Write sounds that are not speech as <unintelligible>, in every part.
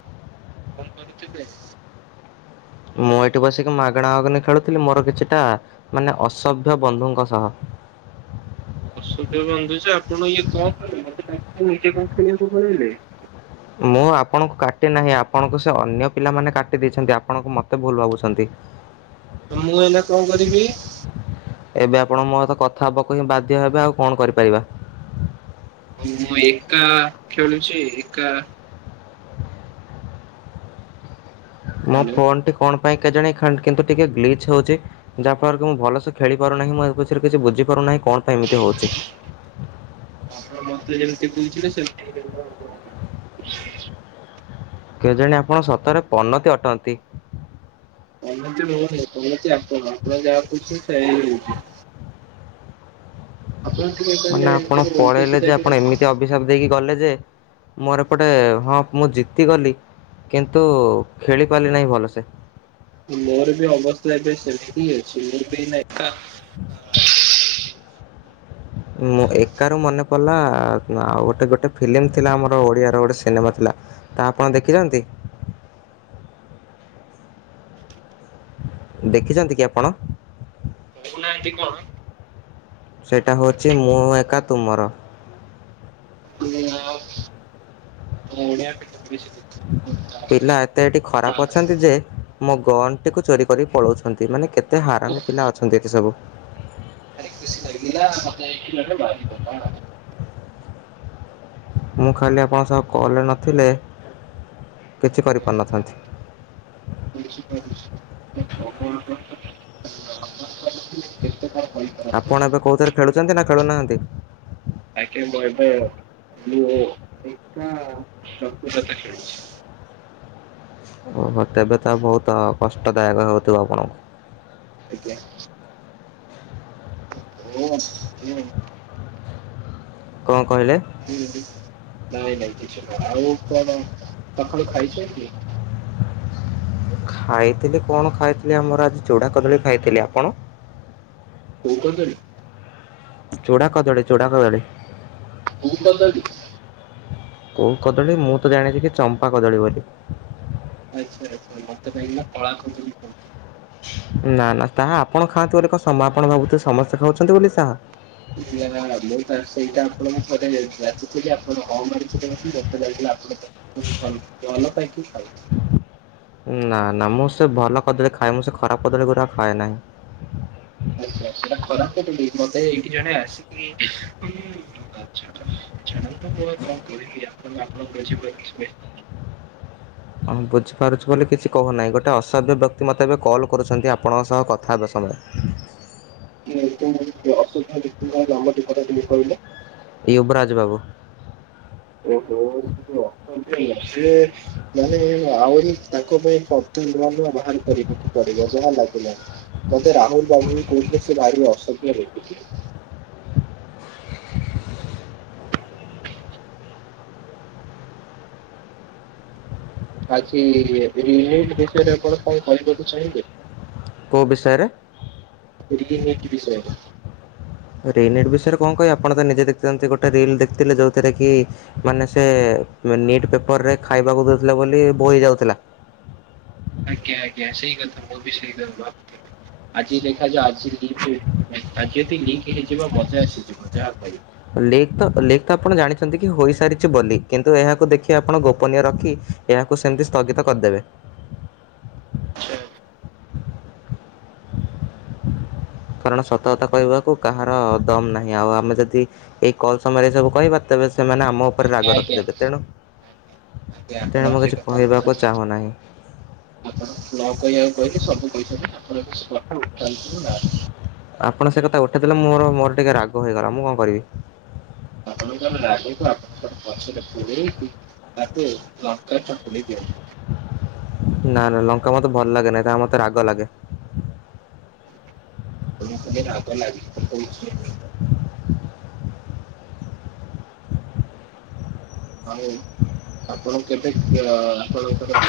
ହଁ କଣ କରୁଥିଲେ? ମୁଁ ଏଇଠି ବସିକି ମାଗଣା ମାଗଣ ଖେଳୁଥିଲି ମୋର କିଛିଟା ମାନେ ଅସଭ୍ୟ ବନ୍ଧୁଙ୍କ ସହ ଅସଭ୍ଯ ବନ୍ଧୁ ଯେ ଆପଣ ଇଏ କଣ <unintelligible> ପଲେଇଲେ। ମୁଁ ଆପଣଙ୍କୁ କାଟି ନାହିଁ ଆପଣଙ୍କୁ ସେ ଅନ୍ୟ ପିଲାମାନେ କାଟି ଦେଇଛନ୍ତି। ଆପଣଙ୍କୁ ମତେ ଭୁଲ ଭାବୁଛନ୍ତି। ତ ମୁଁ ଏଇନା କଣ କରିବି? ଏବେ ଆପଣ ମୋ ସହିତ କଥା ହେବାକୁ ହିଁ ବାଧ୍ୟ ହେବେ ଆଉ କଣ କରିପାରିବା। ମୁଁ ଏକା ଖେଳୁଛି ଏକା ମୋ ହ୍ୟାଲୋ ଫୋନ୍ ଟି କଣ ପାଇଁ କେଜାଣି କିନ୍ତୁ ଟିକେ ଗ୍ଲିଚ୍ ହୋଉଚି। ଯାହା ଫଳରେ କି ମୁଁ ଭଲସେ ଖେଳି ପାରୁନାହିଁ ମୁଁ ଏ ବିଷୟରେ କିଛି ବୁଝି ପାରୁନାହିଁ। କଣ ପାଇଁ ଏମିତି ହେଉଛି? <inaudible> ଆପଣ ମତେ ଯେମିତି କହୁଥିଲେ ସେମିତି କେଜାଣି ଆପଣ ସତରେ ପନତି ଅଟନ୍ତି। <unintelligible> ଆପଣ ଆପଣ ଯାହା କି ସେଇଆ ହଉଛି। ଆପଣ ଟିକେ କହିଲେ ମାନେ ଆପଣ କେବେ ଓଲଟା ପଳେଇଲେ ସିଧା ଯେ ଟିକେ ଆପଣ ଏମିତି କୁହନ୍ତୁ। ଅଭିଶାପ ଦେଇକି ଗଲେ ଯେ ମୋର ଏପଟେ ହଁ ମୁଁ ଜିତିଗଲି କିନ୍ତୁ ଖେଳି ପାରିଲି ନାହିଁ ଭଲସେ। ମୋର ବି ଅବସ୍ଥା ଏବେ ସେମିତି ଅଛି ମୋର <unintelligible> <inaudible> ମୁଁ ଏକାରୁ ମନେ ପଡିଲା ଆଉ ଗୋଟେ ଗୋଟେ ଫିଲ୍ମ ଥିଲା ଆମର ଓଡି଼ଆ ର ଗୋଟେ ସିନେମା ଥିଲା ତ ଆପଣ ଦେଖିଛନ୍ତି? ଦେଖିଛନ୍ତି କି ଆପଣ? ନାଁ ଟି କଣ? ସେଟା ହଉଛି ମୁଁ ଏକା ତୁମର। ଆ ବଢିଆ ପିଲା ଏତେ ଏଠି ଖରାପ ତାପରେ ଅଛନ୍ତି ଯେ ମୋ ଗଣ୍ଟିକୁ ଚୋରି କରି ପଳଉଛନ୍ତି ମାନେ କେତେ ହାରାମି ପିଲା ଅଛନ୍ତି ଏଠି ସବୁ <inaudible> ମୁଁ ଖାଲି ଆପଣଙ୍କ ସହ କଲ୍ ରେ ନଥିଲେ କିଛି କରିପାରିନଥାନ୍ତି। <unintelligible> ଆପଣ ଏବେ କୋଉଥିରେ ଖେଳୁଛନ୍ତି ନା ଖେଳୁନାହାନ୍ତି। ଆଜ୍ଞା ମୁଁ ଏବେ ମୁ। ଥା ଖେଳୁଛି। ଓହୋ ତେବେ ତ ବହୁତ କଷ୍ଟଦାୟକ ହେଉଥିବ ଆପଣଙ୍କୁ। କଣ କହିଲେ। ନାଇଁ ନାଇଁ କିଛି ଆଉ କଣ ସକାଳୁ ଖାଇଛନ୍ତି। ଖାଇଥିଲି କଣ ଖାଇଥିଲି ଆମର ଆଜି ଚୁଡା କଦଳୀ ଖାଇଥିଲି ଆପଣ। କୋଉ କଦଳୀ। ଚୂଡ଼ା କଦଳୀ ଚୂଡ଼ା କଦଳୀ। କୋଉ କଦଳୀ। କୋଉ କଦଳୀ ମୁଁ ତ ଜାଣିଛି କି ଚମ୍ପା କଦଳୀ ବୋଲି। ଆଚ୍ଛା ଆଚ୍ଛା ମତେ କାହିକି ନା କଳା କଦଳୀ ଖାଉଛ। ନା ନା ତାହା ଆପଣ ଖାଆନ୍ତି ବୋଲି କଣ ସମ ଆପଣ ଭାବୁଥିବେ ସମସ୍ତେ ଖାଉଛନ୍ତି ବୋଲି ତାହା। <unintelligible> ମୁଁ ତ ସେଇଟା ଆପଣଙ୍କୁ ଥରେ ଯାଚଥିଲି। ଆପଣ ହଁ ମାରିଥିଲେ ମତେ ଯାଇ <unintelligible> ହ ଭଲ ପାଇଁକି ଖାଉଚି। ନା ନା ମୁଁ ସେ ଭଲ କଦଳୀ ଖାଏ ମୁଁ ସେ ଖରାପ କଦଳୀ ଗୁଡା ଖାଏ ନାହିଁ। ଖାଉଥିଲେ ସେଟା ଖରାପ କଦଳୀ ମତେ ଏଇଠି ଜଣେ ଆସିକି <unintelligible> ଆଚ୍ଛା। ସେଟା ତ ମୁ ଆଉ କଣ କହିଲି ଆପଣ ଆପ୍ ବୁଝି ପାରୁଥିବେ। ବୁଝିପାରୁଛିୁ ବୋଲି କିଛି କହୁନାହିଁ ଗୋଟେ ଅସଭ୍ୟ ବ୍ୟକ୍ତି ମୋତେ ଏବେ କଲ୍ କରୁଛନ୍ତି ଆପଣଙ୍କ ସହ କଥା ହେବା ସମୟରେ। <unintelligible> ୟୁବରାଜ ବାବୁ। ଓହୋ ସେ ମାନେ ଆହୁରି ତାଙ୍କ ପାଇଁ କଟୁ ନୁଆ ନୂଆ ବାହାର କରିବାକୁ ପଡିବ ଯାହା ଲାଗିଲାଣି। ମତେ ରାହୁଲ ବାବୁ କହୁଥିଲେ ସେ ଭାରି ଅସ <unintelligible> ଆଜିି <unintelligible> ବିଷୟରେ ଆପଣ କଣ କହିବାକୁ ଚାହିଁବେ। କୋଉ ବିଷୟରେ। ଟିକେ ଟିକେ ବିଷ। ରେ ନିଟ ବିଷୟରେ କଣ କହିବି ଆପଣ ତ ନିଜେ ଦେଖିଛନ୍ତି ଗୋଟେ ରିଲ ଦେଖିଥିଲେ। ଯୋଉଥିରେ କି ମାନେ ସେ ନିଟ ପେପରରେ ଖାଇବାକୁ ଦଉଥିଲେ ବୋଲି ବୋହି ଯାଉଥିଲା। ଆଜ୍ଞା ଆଜ୍ଞା ସେଇ କଥା ମୁଁ ବି ସେଇକଥା ଭାବୁ। ଥିଲି ଆଜି ଦେଖାଯାଉ ଆଜି ଲିକ୍ ଆଜି ଯଦି ଲିକ୍ ହେଇଯିବ ମଜା ଆସିଯିବ ଯାହା କହିବ। ଲିକ୍ ତ ଲିକ୍ ତ ଆପଣ ଜାଣିଛନ୍ତି କି ହୋଇସାରିଛି ବୋଲି। କିନ୍ତୁ ଏହାକୁ ଦେଖି ଆପଣ ଗୋପନୀୟ ରଖି ଏହାକୁ ସେମିତି ସ୍ଥଗିତ କରିଦେବେ। ସେ। କାରଣ ସତକଥା କହିବାକୁ କାହାର ଦମ ନାହିଁ ଆଉ। ଆମେ ଯଦି ଏଇ କଲ ସମୟରେ ଏ ସବୁ କହିବା ତେବେ ସେମାନେ ଆମ ଉପରେ ରାଗ ଆଜ୍ଞା ଆଜ୍ଞା ରଖିଦେବେ ତେଣୁ ଆଜ୍ଞା ତେଣୁ ଆପଣ ମୁଁ ସେ କିଛି କଥା କହିବାକୁ <unintelligible> ଚାହୁଁନାହିଁ। କହିବାକୁ କହିଲେ ସବୁ କହିଛନ୍ତି ଆପଣ <unintelligible> <unintelligible> ଆପଣ ସେ କଥା ଉଠେଇ ଦେଲେ। ମୋର ମୋର ଟିକେ ରାଗ ହେଇଗଲା ମୁଁ କଣ କରିବି। ଆପଣଙ୍କର ରାଗକୁ ଆପଣଙ୍କର <unintelligible> ତାକୁ ଲସ୍କାର ଛକୁଲି ଦିଅନ୍ତିୁ। ନା ନା ଲଙ୍କା ମତେ ଭଲ ଲାଗେ ନାହିଁ ତା ମତେ ରାଗ ଲାଗେ। ମୁଁ ବିତ ରାଗ ଲାଗି ତ କହୁଛି। <inaudible> ହଉ ଆପଣ କେବେ ଅ ଆପଣଙ୍କର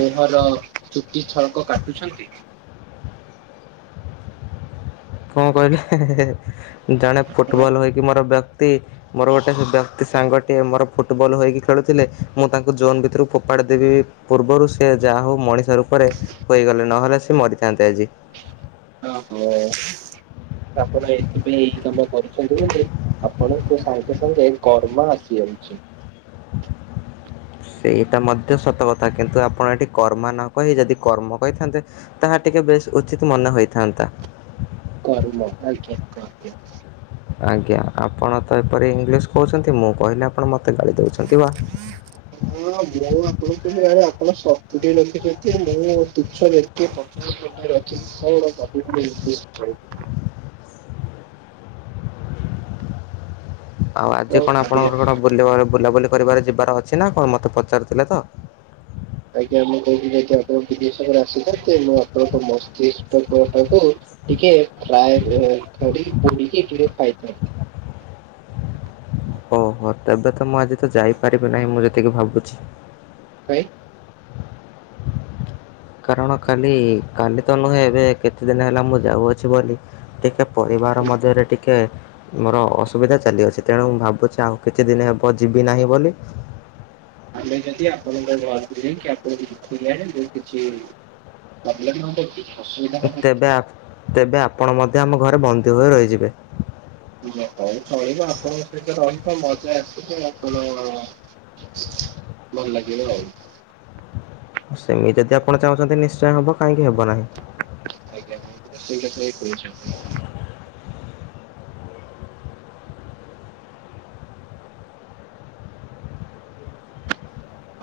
ମୁହଁର ଚୁଟି ଛଳକ କାଟୁଛନ୍ତି। କଣ କହିଲେ। ଜଣେ ଆପଣ ଫୁଟବଲ୍ ହୋଇକି ମୋର ବେକ୍ କ୍ତି ମୋର ଗୋଟେ ବ୍ୟକ୍ତି ସାଙ୍ଗଟିଏ ମୋର ଫୁଟବଲ୍ ହୋଇକି ଖେଳୁଥିଲେ। ମୁଁ ତାଙ୍କୁ ଜୋନ୍ ଭିତରୁ ଫୋପାଡ଼ି ଦେବି ପୂର୍ବରୁ ସେି ଯାହା ହଉ ମଣିଷ ରୂପରେ ହୋଇଗଲେ। ନହେଲେ ସେ ମରିଥାନ୍ତେ ଆଜି। ଓହୋ ଆପଣ ଏଥିପାଇଁ ଏଇ କାମ କରୁଛନ୍ତି ଯେ ଆପଣଙ୍କୁ ସାଙ୍ଗେ ସାଙ୍ଗେ କର୍ମ ଆସି ଯାଉଛି। ସେଇଟା ମଧ୍ୟ ସତ କଥା କିନ୍ତୁ ଆପଣ ଏଠି କର୍ମ ନ କହି ଯଦି କର୍ମ କହିଥାନ୍ତେ ତାହା ଟିକେ ବେଶ ଉଚିତ ମନେ ହୋଇଥାନ୍ତା। କର୍ମ ଆଜ୍ଞା କହିବେ। ଆଜ୍ଞା ଆପଣ ତ ଏପରି ଇଂଲିଶ କହୁଛନ୍ତି ମୁଁ କହିଲି ଆପଣ ମ ମତେ ଗାଳି ଦଉଛନ୍ତି ବା। ଶୁଣୁଥିଲୁ ଭରେ ଆପଣ ସତୁରି ରଖିଛନ୍ତି ମୁଁ ଦୁଇଛ ଦେଖେ ପଚାଶ ଟଙ୍କା ରଖିଚି ଶୋହଳ ଟଙ୍କା। ହ <inaudible> ଆଉ ଆଜି କଣ ଆପଣଙ୍କର ବୁଲିବାର ବୁଲା ବୁଲି ପରିବାର ଯିବାର ଅଛି ନା କଣ ମତେ ପଚାରୁଥିଲେ ତ? ଆଜ୍ଞା ମୁଁ କହୁଥିଲିକି ଆପଣ ବିଦେଶରେ ଆସିଥାନ୍ତେ ମୁଁ ଆପଣଙ୍କ ମସ୍ତିଷ୍କ ଟିକେ ଫ୍ଲାଏ ପୋଡିକି ଟିକେ ଖାଇଥାନ୍ତି। ଓହୋ ହଠାତ୍ ତ ମୁଁ ଆଜି ତ ଯାଇପାରିବି ନାହିଁ ମୁଁ ଯେତିକି ଭାବୁଛି। କାଇଁ? କାରଣ କାଲି କାଲି ତ ନୁହେଁ ଏବେ କେତେ ଦିନ ହେଲା ମୁଁ ଯାଉଅଛି ବୋଲି ଟିକେ ପରିବାର ମଧ୍ୟରେ ଟିକେ ମୋର ଅସୁବିଧା ଚାଲି ଅଛି ତେଣୁ ମୁଁ ଭାବୁଛି ଆଉ କିଛି ଦିନ ହେବ ଯିବି ନାହିଁ ବୋଲି। ଆମେ ଯଦି ଆପଣଙ୍କ ଘର କୁ ଯାଇକି ଆପଣକୁ କରିକି ଆଣିବୁ କିଛି ପ୍ରବ୍ଲେମ ହବ କି? ଅସୁବିଧା ହବ ତେବେ ଆପ୍ ତେବେ ଆ ଆପଣ ମଧ୍ୟ ଆମ ଘରେ ବନ୍ଦୀ ହୋଇ ରହିଯିବେ। ମଜାଆସିଥିଲା ଭଲ ଲାଗିବ ଆଉ। ସେମିତି ଯଦି ଆପଣ ଚାହୁଁଛନ୍ତି ନିଶ୍ଚୟ ହବ କାହିଁକି ହବ ନାହିଁ। ଆଜ୍ଞା ମୁଁ ସେଇ କଥା କହୁଛି।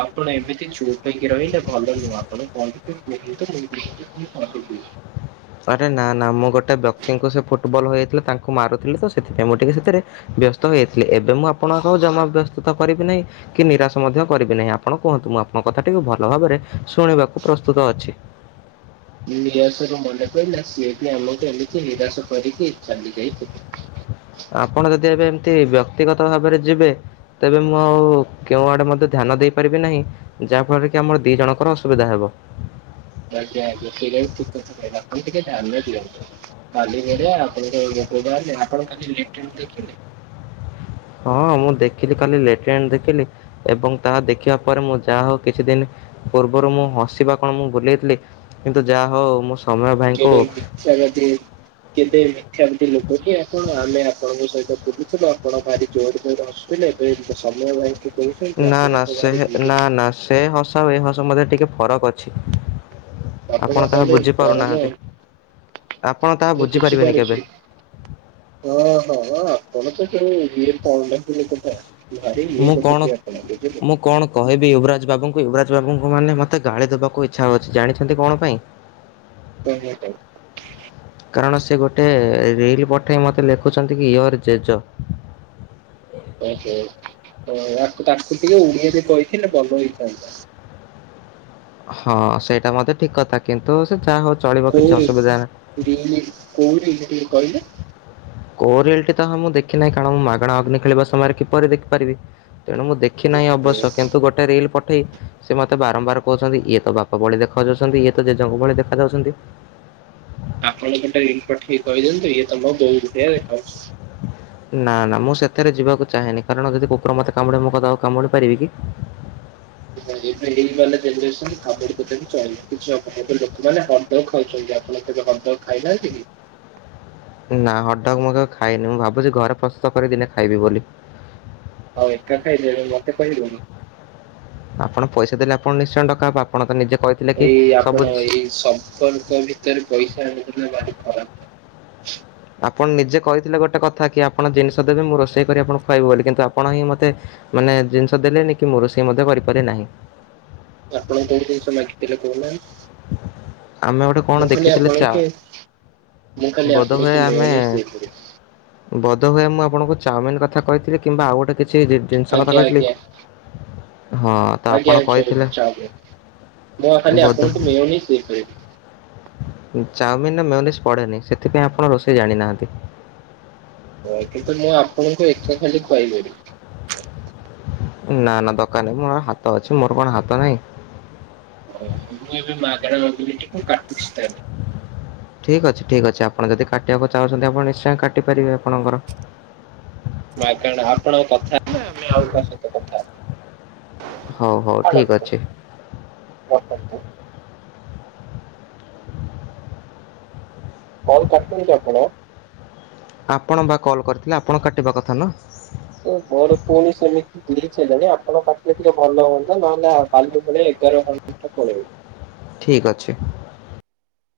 ଆପଣ ଏମିତି ଚୁପ ହେଇକି ରହିଲେ ଭଲ ନୁହଁ ଆପଣ କୁହନ୍ତୁ ମୁଁ ଆରେ ନା ନା ମୁଁ ଗୋଟେ ବ୍ୟକ୍ତିଙ୍କୁ ସେ ଫୁଟବଲ ହୋଇଯାଇଥିଲେ ତାଙ୍କୁ ମାରୁଥିଲି ତ ସେଥିପାଇଁ ମୁଁ ଟିକେ ସେଥିରେ ବ୍ୟସ୍ତ ହୋଇଯାଇଥିଲି ଏବେ ମୁଁ ଆପଣଙ୍କୁ ଜମା ବ୍ୟସ୍ତିତ କରିବି ନାହିଁ କି ନିରାଶ ମଧ୍ୟ କରିବି ନାହିଁ ଆପଣ କୁହନ୍ତୁ ମୁଁ ଆପଣଙ୍କ କଥା ଟିକେ ଭଲ ଭାବରେ ଶୁଣିବାକୁ ପ୍ରସ୍ତୁତ ଅଛି। ନିରାସରୁ ମନେ ପଡିଲା ସିଏ ବି ଆମକୁ ଏମିତି ନିରାଶ କରିକି ଚାଲିଯାଇଥିଲେ। ଆପଣ ଯଦି ଏବେ ଏମତି ବ୍ୟକ୍ତିଗତ ଭାବରେ ଯିବେ ତେବେ ମୁଁ ଆଉ କେଉ ଆଡେ ମଧ୍ୟ ଧ୍ୟାନ ଦେଇପାରିବି ନାହିଁ ଯାହା ଫଳରେ କି ଆମ ଦୁଇ ଜଣଙ୍କର ଅସୁବିଧା ହବା। ଆଜ୍ଞା ଆଜ୍ଞା ସେ ଠିକ କଥା କହିଲେ ଆପଣ ଟିକେ ଧ୍ୟାନରେ ଦିଅନ୍ତୁ କାଲି ନଲେ ଆପଣେ ଆପଣ କାଲି ଲେଟ ଦେଖିଲେ। ହଁ ମୁଁ ଦେଖିଲି କାଲି ଲେଟ୍ରେ ଦେଖିଲି ଏବଂ ତାହା ଦେଖିବା ପରେ ମୁଁ ଯାହା ହଉ କିଛି ଦିନ ପୂର୍ବରୁ ମୁଁ ହସିବା କଣ ମୁଁ ଭୁଲିଇଥିଲି କିନ୍ତୁ ଯାହା ହଉ ମୁଁ ସୌମ୍ୟ ଭାଇଙ୍କୁ କେଡେ ମିଥ୍ୟାବାଦୀ କେତେ ମିଥ୍ୟାମିଥି ଲୋକ କି ଆପଣ ଆମେ ଆପଣଙ୍କ ସହିତ ବୁଲୁଥିଲ ଆପଣ ଭାରି ଜୋର ଜୋର ରେ ହସୁଥିଲେ ଏବେ ସମୟ ଭାଇ ନା ନା ସେ ନା ନା ସେ ହସ ଏ ହସ ମଧ ରେ ଟିକେ ଫରକ ଅଛି। ଆପଣ ତାହା କହଲେ କରମ ବୁଝିପାରୁନାହାନ୍ତି। ଆପଣ ତାହା ବୁଝିପାରିବେନି କେବେ ବୁଝିପାରୁଛୁ ହଁ ହଁ ଆପଣ ତେଣୁ ଇଏ କଣ ଟା କଥା। ମୁଁ କଣ ମୁଁ କଣ କହିବି ୟୁବରାଜ ବାବୁ ୟୁବରାଜ ବାବୁଙ୍କୁ ମାନେ ମତେ ଗାଳି ଦବାକୁ ଇଚ୍ଛା ହଉଛି ଜାଣିଛନ୍ତି କଣ ପାଇଁ <unintelligible> କାରଣ ସେ ଗୋଟେ ରିଲ ପଠେଇ ମତେ ଲେଖୁଛନ୍ତି କି ୟୁ ଆର୍ ଜେଜ। ୟାକୁ ତାକୁ ଟିକେ ଓଡିଆ ବି କହିଥିଲେ ଭଲ ହେଇଥାନ୍ତା। ହଁ ସେଇଟା ମତେ ଠିକ କଥା କିନ୍ତୁ ସେ ଯାହା ହଉ ଚଳିବ କିଛି ଅସୁବିଧା ନାହିଁ। <unintelligible> କିଏ କଇଲେ କୋଉ ରିଲ ଟି ତ ହଁ ମୁଁ ଦେଖି ନାହିଁ କାରଣ ମୁଁ ମାଗଣା ଅଗ୍ନି ଖେଳିବା ସମୟରେ କିପରି ଦେଖିପାରିବି ତେଣୁ ମୁଁ ଦେଖି ନାହିଁ ଓହୋ। ଅବଶ୍ୟ କିନ୍ତୁ ଗୋଟେ ରିଲ ପଠେଇ ସେ ମତେ ବାରମ୍ବାର କହୁଛନ୍ତି ଇଏ ତ ବାପା ଭଳି ଦେଖ ଯାଉଛନ୍ତି ଇଏ ତ ଜେଜେଙ୍କ ଭଳି ଦେଖାଯାଉଛନ୍ତି। ଆପଣ ଗୋଟାଏ ଲିଙ୍କ ପଠେଇକି କହିଦିଅନ୍ତୁ ଇଏ ତମ ବହୁ କୁ ଟିକିଏ ଦେଖା ଯାଉଛନ୍ତି ନାଁ ନାଁ ମୁଁ ସେଥିରେ ଯିବାକୁ ଚାହେଁନି କାରଣ ଯଦି କୁକୁର ମତେ କାମୁଡିବ ମୁଁ କଣ ତାକୁ କାମୁଡି ପାରିବି କି? ଏବେ ଏଇ ବାଲା ଜେନେରେସନ କାମୁଡି ପକେଇକି ଚଳିବ କିଛି ହବନି ଲୋକମାନେ ହଟ ଡଗ ଖାଉଛନ୍ତି ଆପଣ କେବେ ହଟ ଡଗ ଖାଇନାହାନ୍ତି କି? ନାଁ ହଟ ଡଗ ମୁଁ କେବେ ଖାଇନି ମୁଁ ଭାବୁଚି ଘରେ ପ୍ରସ୍ତୁତ କରି ଦିନେ ଖାଇବି ବୋଲି ଆଉ ଏକା ଖାଇଦେବେ ମତେ କହିବେନି ଆପଣ ପଇସା ଦେଲେ ଆପଣ ନିଶ୍ଚୟ ଡକା ହବ ଆପଣ ତ ନିଜେ କହିଥିଲେ କି ଏଇ ସବୁ ଆପଣ ଏଇ ସମ୍ପର୍କ ଭି ତରେ ପଇସା ଆଣିଲେ ଭାରି ଖରାପ ଆପଣ ନିଜେ କହିଥିଲେ ଗୋଟେ କଥା କି ଆପଣ ଜିନିଷ ଦେବେ ମୁଁ ରୋଷେଇ କରି ଆପଣ ଖୁଆଇବି ବୋଲି କିନ୍ତୁ ଆପଣ ହିଁ ମୋତେ ମାନେ ଜିନିଷ ଦେଲେନି କି ମୁଁ ରୋଷେଇ ମଧ୍ୟ କରିପାରିଲି ନାହିଁ। ଆପଣ କୋଉ ଜିନିଷ ମାଗିଥିଲେ କହୁନାହାନ୍ତି <inaudible> କଣ ମୁଁ କାଲି ଦେଖିଥିଲେ ଚା ଆପଣଙ୍କୁ ମୁଁ କାଲି ଆପଣଙ୍କୁ <unintelligible> ବୋଧେ ହୁଏ ମୁଁ ଆପଣଙ୍କୁ ଚାଓମିନ କଥା କହିଥିବି କିମ୍ବା ଆଉ ଗୋଟେ କିଛି ଜି ଜିନିଷ କଥା ଆଜ୍ଞା କହିଥିଲି। ଆଜ୍ଞା ହଁ ତ ଆପଣ ଆଜ୍ଞା ଚା କହିଥିଲେ ପିଉ ମୁଁ ପା କାଲି ଆପଣଙ୍କୁ ମିଳୁନି <inaudible> ଚାଓମିନ ରେ ମିଓନିଜ ପଡେନି ସେଥିପାଇଁ ଆପଣ ରୋଷେଇ ଜାଣିନାହାନ୍ତି ହଁ କିନ୍ତୁ ମୁଁ ଆପଣଙ୍କୁ ଏଠେ କାଲି ଖୁଆଇଦେବି ନାଁ ନାଁ ଦରକାର ନାହିଁ ମୋ ହାତ ଅଛି ମୋର କଣ ହାତ ନାହିଁ ତମକୁ ଏବେ ମାଗେଣା ଦଉଚି ବୋଲି କାଟୁଚି ଖାଇବାକୁ ଠିକ୍ ଅଛି ଠିକ୍ ଅଛି ଆପଣ ଯଦି କାଟିବାକୁ ଚାହୁଁଚନ୍ତି ଆପଣ ନିଶ୍ଚୟ କାଟିପାରିବେ ଆପଣଙ୍କର ନା କଣ ଆପଣଙ୍କ କଥା ହେବେ ନା ମାନେ ଆଉ କାହା ସହିତ କଥା ହେବେ ହଉ ହଉ ଠିକ୍ ଅଛି ରଖନ୍ତୁ। କଣ କରୁଛନ୍ତି ଆପଣ? ଆପଣ ବା କଲ୍ କରିଥିଲେ ଆପଣ କାଟିବା କଥା ନା ମୋର ପୁଣି ସେମିତି କିଛି ନାହିଁ ନା ଆପଣ କାଟିଲେ ଟିକେ ଭଲ ହୁଅନ୍ତା ନହେଲେ କାଲି ଭଳି ଏଗାର ଘଣ୍ଟା ପଳେଇବ ଠିକ ଅଛି